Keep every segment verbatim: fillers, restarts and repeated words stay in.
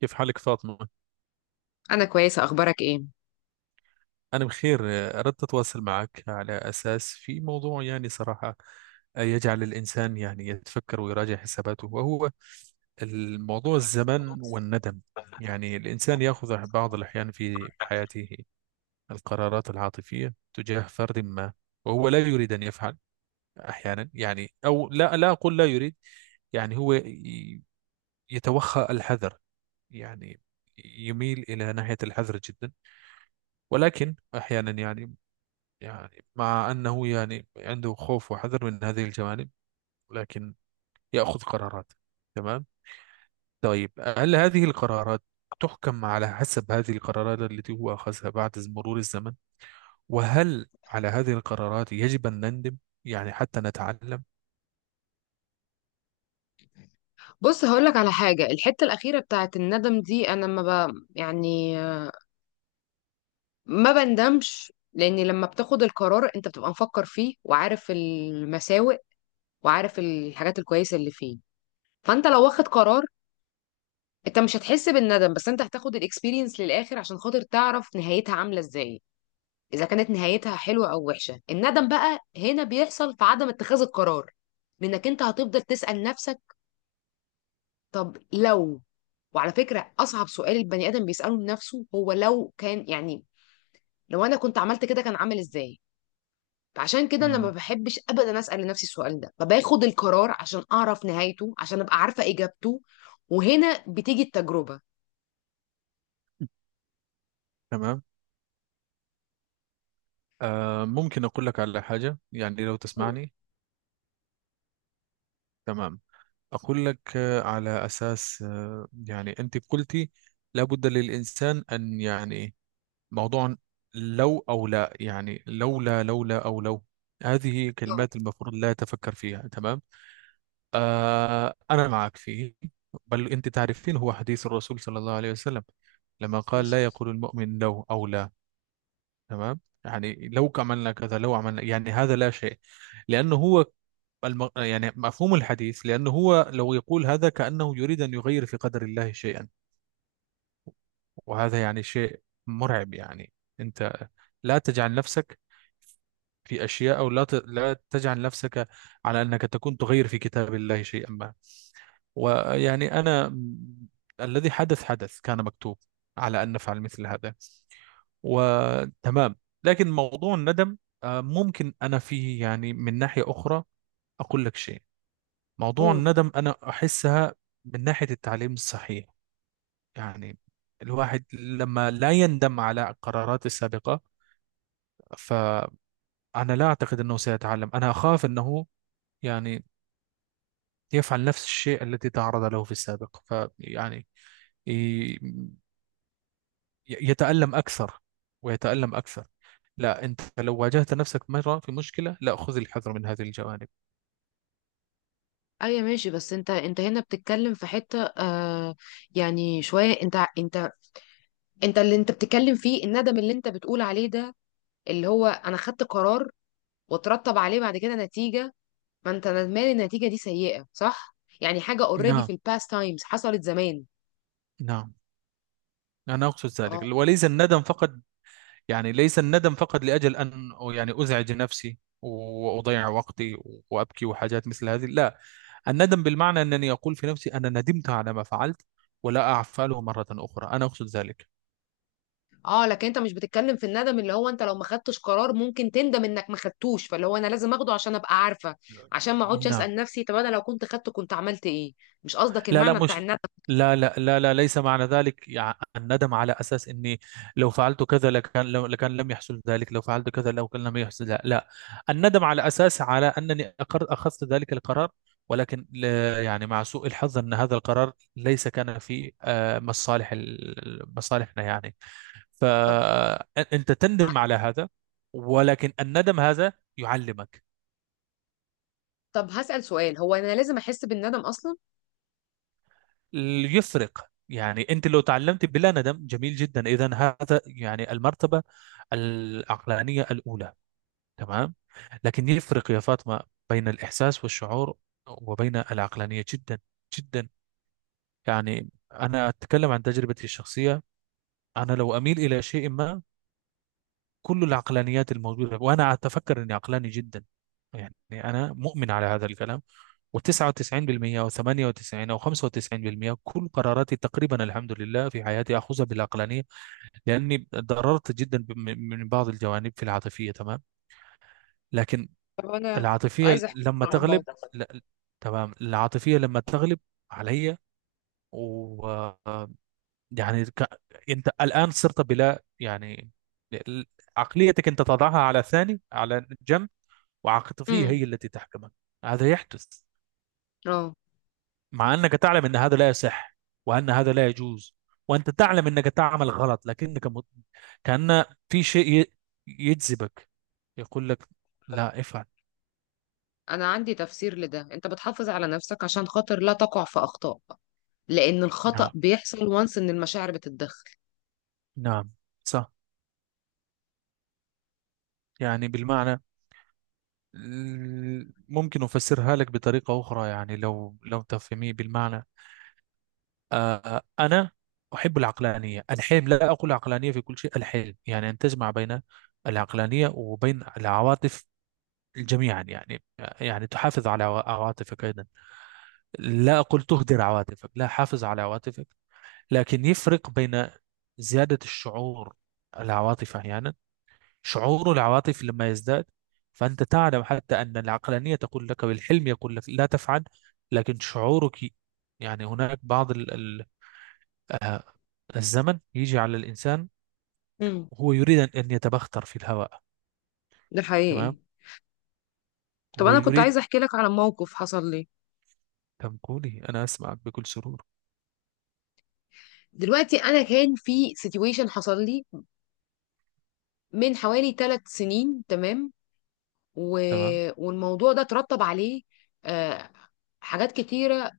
كيف حالك فاطمة؟ انا كويسه، اخبارك ايه؟ أنا بخير. أردت أتواصل معك على أساس في موضوع، يعني صراحة، يجعل الإنسان يعني يتفكر ويراجع حساباته، وهو الموضوع الزمن والندم. يعني الإنسان يأخذ بعض الأحيان في حياته القرارات العاطفية تجاه فرد ما، وهو لا يريد أن يفعل أحيانا، يعني، أو لا لا أقول لا يريد. يعني هو ي- يتوخى الحذر، يعني يميل إلى ناحية الحذر جدا. ولكن أحيانا يعني، يعني مع أنه يعني عنده خوف وحذر من هذه الجوانب، لكن يأخذ قرارات. تمام. طيب، هل هذه القرارات تحكم على حسب هذه القرارات التي هو أخذها بعد مرور الزمن؟ وهل على هذه القرارات يجب أن نندم، يعني حتى نتعلم؟ بص، هقولك على حاجه. الحته الاخيره بتاعت الندم دي انا ما ب... يعني ما بندمش، لان لما بتاخد القرار انت بتبقى مفكر فيه وعارف المساوئ وعارف الحاجات الكويسه اللي فيه. فانت لو واخد قرار، انت مش هتحس بالندم، بس انت هتاخد الاكسبيرينس للاخر عشان خاطر تعرف نهايتها عامله ازاي، اذا كانت نهايتها حلوه او وحشه. الندم بقى هنا بيحصل في عدم اتخاذ القرار، لانك انت هتفضل تسال نفسك طب لو وعلى فكرة، أصعب سؤال البني آدم بيسأله لنفسه هو لو كان، يعني لو أنا كنت عملت كده كان عامل إزاي. فعشان كده أنا ما مم. بحبش أبدا أسأل لنفسي السؤال ده، فباخد القرار عشان أعرف نهايته، عشان أبقى عارفة إجابته. وهنا بتيجي التجربة. تمام. آه ممكن أقول لك على حاجة، يعني لو تسمعني. تمام. أقول لك آه على أساس، آه يعني أنت قلتي لابد للإنسان أن، يعني موضوع لو أو لا، يعني لولا لولا أو لو، هذه اه، كلمات المفروض لا تفكر فيها. تمام. آه، أنا معك فيه. بل أنت تعرفين هو حديث الرسول صلى الله عليه وسلم لما قال بس. لا يقول المؤمن لو أو لا. تمام. يعني لو عملنا كذا لو عملنا، يعني هذا لا شيء. لأنه هو الم... يعني مفهوم الحديث، لأنه هو لو يقول هذا كأنه يريد أن يغير في قدر الله شيئا. وهذا يعني شيء مرعب. يعني أنت لا تجعل نفسك في أشياء، أو لا ت- لا تجعل نفسك على أنك تكون تغير في كتاب الله شيئا ما. ويعني أنا م- الذي حدث حدث، كان مكتوب على أن نفعل مثل هذا. وتمام. لكن موضوع الندم، آه، ممكن أنا فيه يعني من ناحية أخرى أقول لك شيء. موضوع قول. الندم أنا أحسها من ناحية التعليم الصحيح. يعني الواحد لما لا يندم على قراراته السابقة، فأنا لا أعتقد أنه سيتعلم، أنا أخاف أنه يعني يفعل نفس الشيء الذي تعرض له في السابق، فيعني ي- يتألم أكثر ويتألم أكثر. لا، أنت لو واجهت نفسك مرة في مشكلة، لا، خذ الحذر من هذه الجوانب. ايوه، ماشي. بس انت انت هنا بتتكلم في حته، آه يعني شويه، انت انت انت اللي انت بتتكلم فيه الندم اللي انت بتقول عليه ده، اللي هو انا خدت قرار وترتب عليه بعد كده نتيجه. ما انت ندمان إن النتيجه دي سيئه، صح؟ يعني حاجه اوريدي نعم. في الباست تايمز، حصلت زمان. نعم. أنا أقصد ذلك، اه. وليس الندم فقط. يعني ليس الندم فقط لأجل أن يعني أزعج نفسي وأضيع وقتي وأبكي وحاجات مثل هذه، لا. الندم بالمعنى أنني أقول في نفسي أنا ندمت على ما فعلت، ولا أفعله مرة أخرى. أنا أقصد ذلك. اه، لكن انت مش بتتكلم في الندم اللي هو انت لو ما خدتش قرار ممكن تندم انك ما خدتوش، فاللي هو انا لازم اخده عشان ابقى عارفه، عشان ما اقعدش نعم. اسال نفسي طب انا لو كنت خدته كنت عملت ايه. مش قصدك لا، لا، المعنى بتاع مش، الندم؟ لا لا لا لا، ليس معنى ذلك. يع- الندم على أساس إني لو فعلت كذا لكان، لو لكان لم يحصل ذلك، لو فعلت كذا لو كان لم يحصل. لا, لا. الندم على أساس، على أنني أقر أخذت ذلك القرار، ولكن ل- يعني مع سوء الحظ أن هذا القرار ليس كان في، آه، مصالح ال- مصالحنا يعني. طب. فأنت تندم على هذا. ولكن الندم هذا يعلمك. طب هسال سؤال، هو انا لازم احس بالندم اصلا؟ يفرق، يعني انت لو تعلمت بلا ندم جميل جدا، اذا هذا يعني المرتبه العقلانيه الاولى. تمام. لكن يفرق يا فاطمه بين الاحساس والشعور، وبين العقلانيه جدا جدا. يعني انا اتكلم عن تجربتي الشخصيه. انا لو اميل الى شيء ما، كل العقلانيات الموجودة، وأنا أتفكر أني عقلاني جدا، يعني أنا مؤمن على هذا الكلام. و99% أو ثمانية وتسعين أو خمسة وتسعين بالمية كل قراراتي تقريبا الحمد لله في حياتي أخذها بالعقلانية. لأني ضررت جدا، ب- من من بعض الجوانب في العاطفية. تمام. لكن طب انا العاطفية عايزه احكي لك لما عن تغلب، موقف. لا، تمام، العاطفية لما تغلب علي، و آه، يعني ك- أنت الآن صرت بلا يعني، عقليتك أنت تضعها على ثاني، على جنب، وعاطفية امم. هي التي تحكمك. هذا يحدث اه، مع أنك تعلم أن هذا لا يصح، وأن هذا لا يجوز، وأنت تعلم أنك تعمل غلط، لكنك م... كأن في شيء ي- يجذبك، يقول لك لا افعل. انا عندي تفسير لده. انت بتحافظ على نفسك عشان خاطر لا تقع في اخطاء، لان الخطأ نعم. بيحصل وانس ان المشاعر بتتدخل. نعم. صح. يعني بالمعنى، ال- ممكن أفسرها لك بطريقة أخرى، يعني لو لو تفهميه بالمعنى. آه، أنا أحب العقلانية الحلم، لا أقول عقلانية في كل شيء، الحلم يعني أن تجمع بين العقلانية وبين العواطف جميعا. يعني، يعني تحافظ على عوا- عواطفك أيضا. لا أقول تهدر عواطفك، لا، حافظ على عواطفك. لكن يفرق بين زيادة الشعور، العواطف أحيانا، شعور العواطف لما يزداد، فأنت تعلم حتى أن العقلانية تقول لك، والحلم يقول لك لا تفعل. لكن شعورك، يعني هناك بعض ال- ال- الزمن يجي على الإنسان، امم. وهو يريد أن أن يتبختر في الهواء. ده تمام. حقيقي. طب هو انا كنت يريد. عايزه احكي لك على موقف حصل لي كم، قولي، أنا أسمعك بكل سرور. دلوقتي. انا كان في سيتويشن حصل لي من حوالي ثلاث سنين. تمام. و... تمام. والموضوع ده ترتب عليه آه... حاجات كتيره.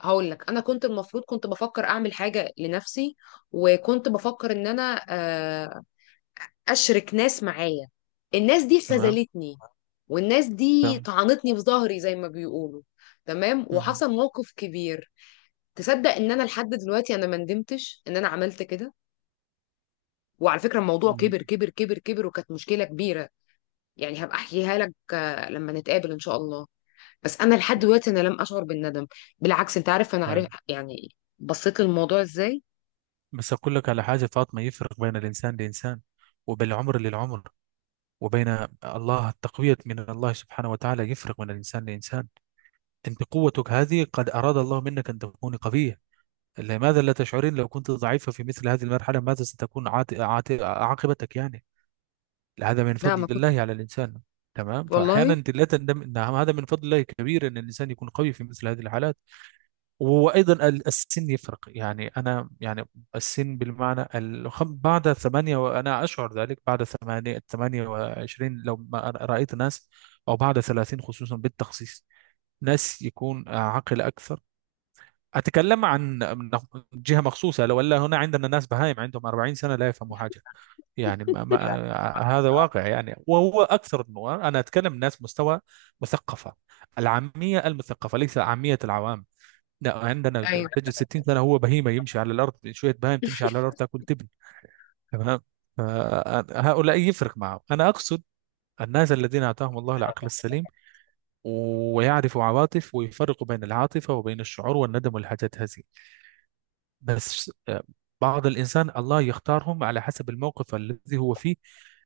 هقول لك، انا كنت المفروض كنت بفكر اعمل حاجه لنفسي، وكنت بفكر ان انا آه... اشرك ناس معايا. الناس دي تمام. خذلتني، والناس دي تمام. طعنتني في ظهري زي ما بيقولوا. تمام. مهم. وحصل موقف كبير. تصدق ان انا لحد دلوقتي انا ما ندمتش ان انا عملت كده؟ وعلى فكرة، الموضوع كبر كبر كبر كبر، وكانت مشكلة كبيرة. يعني هبقى احكيها لك لما نتقابل ان شاء الله. بس انا لحد دلوقتي انا لم اشعر بالندم. بالعكس، انت عارف انا عارف طيب، يعني بصيت للموضوع ازاي. بس أقول لك على حاجة فاطمة، يفرق بين الإنسان لإنسان، وبين العمر للعمر، وبين الله، التقوية من الله سبحانه وتعالى يفرق من الإنسان لإنسان. أنت قوتك هذه قد أراد الله منك أن تكوني قوية. لماذا لا تشعرين؟ لو كنت ضعيفة في مثل هذه المرحلة ماذا ستكون عات... عات... عاقبتك؟ يعني هذا من لا، ما فضل كنت. الله على الإنسان. تمام. فأحيانا والله. أنت لا تندم، أن هذا من فضل الله كبير، أن الإنسان يكون قوي في مثل هذه الحالات. وايضا ال- السن يفرق، يعني انا يعني السن بالمعنى الخم- بعد ثمانية، وانا اشعر ذلك، بعد ثمانية 28، لو ما أنا رايت ناس، او بعد ثلاثين خصوصا بالتخصيص، ناس يكون عاقل اكثر. اتكلم عن من جهه مخصوصه. لو ولا هنا عندنا ناس بهايم عندهم أربعين سنه لا يفهموا حاجه. يعني ما ما، هذا واقع. يعني وهو اكثر النوع. انا اتكلم ناس مستوى مثقفه، العاميه المثقفه، ليس عاميه العوام. لا، عندنا ايوه، البجي ستين سنه، هو بهيمه يمشي على الارض، شويه بهايم تمشي على الارض تاكل تبن. تمام. فهؤلاء يفرق معه. انا اقصد الناس الذين اتاهم الله العقل السليم، ويعرفوا عواطف ويفرقوا بين العاطفه وبين الشعور والندم والحاجات هذه. بس، آه، بعض الانسان الله يختارهم على حسب الموقف الذي هو فيه.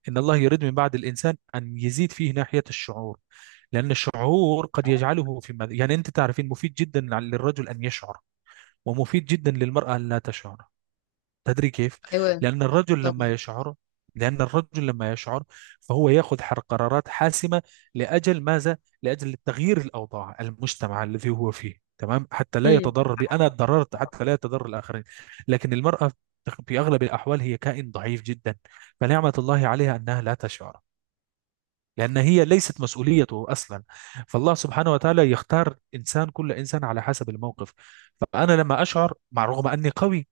ان الله يريد من بعض الانسان ان يزيد فيه ناحيه الشعور، لأن الشعور قد يجعله في مد... يعني أنت تعرفين مفيد جدا للرجل أن يشعر، ومفيد جدا للمرأة أن لا تشعر. تدري كيف؟ ايوه. لأن الرجل لما طبعا. يشعر، لأن الرجل لما يشعر فهو يأخذ حر- قرارات حاسمة. لأجل ماذا؟ لأجل تغيير الأوضاع المجتمع الذي هو فيه. تمام؟ حتى لا امم. يتضرر، بي أنا اتضررت، حتى لا يتضرر الآخرين. لكن المرأة في أغلب الأحوال هي كائن ضعيف جدا، فنعمة الله عليها أنها لا تشعر، لأن هي ليست مسؤوليته أصلا. فالله سبحانه وتعالى يختار إنسان كل إنسان على حسب الموقف. فأنا لما أشعر، مع رغم أني قوي،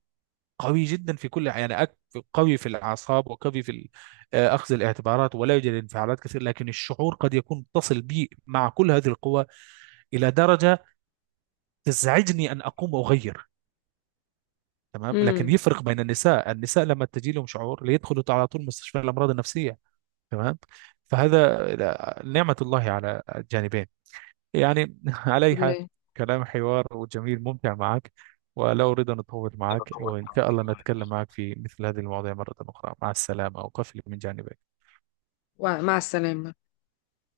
قوي جدا في كل يعني، أك- قوي في الأعصاب وقوي في ال- آه، أخذ الاعتبارات، ولا يوجد انفعالات كثير. لكن الشعور قد يكون متصل بي مع كل هذه القوى إلى درجة تزعجني أن أقوم وأغير. تمام. لكن امم. يفرق بين النساء، النساء لما تجي لهم شعور ليدخلوا على طول مستشفى الأمراض النفسية. تمام. فهذا، آه، نعمة الله على الجانبين. يعني على أي حال، كلها. كلام حوار وجميل ممتع معك. ولا أريد أن أطول معك، وإن شاء الله نتكلم معك في مثل هذه المواضيع مرة أخرى. مع السلامة، أقفل من جانبك. ومع السلامة.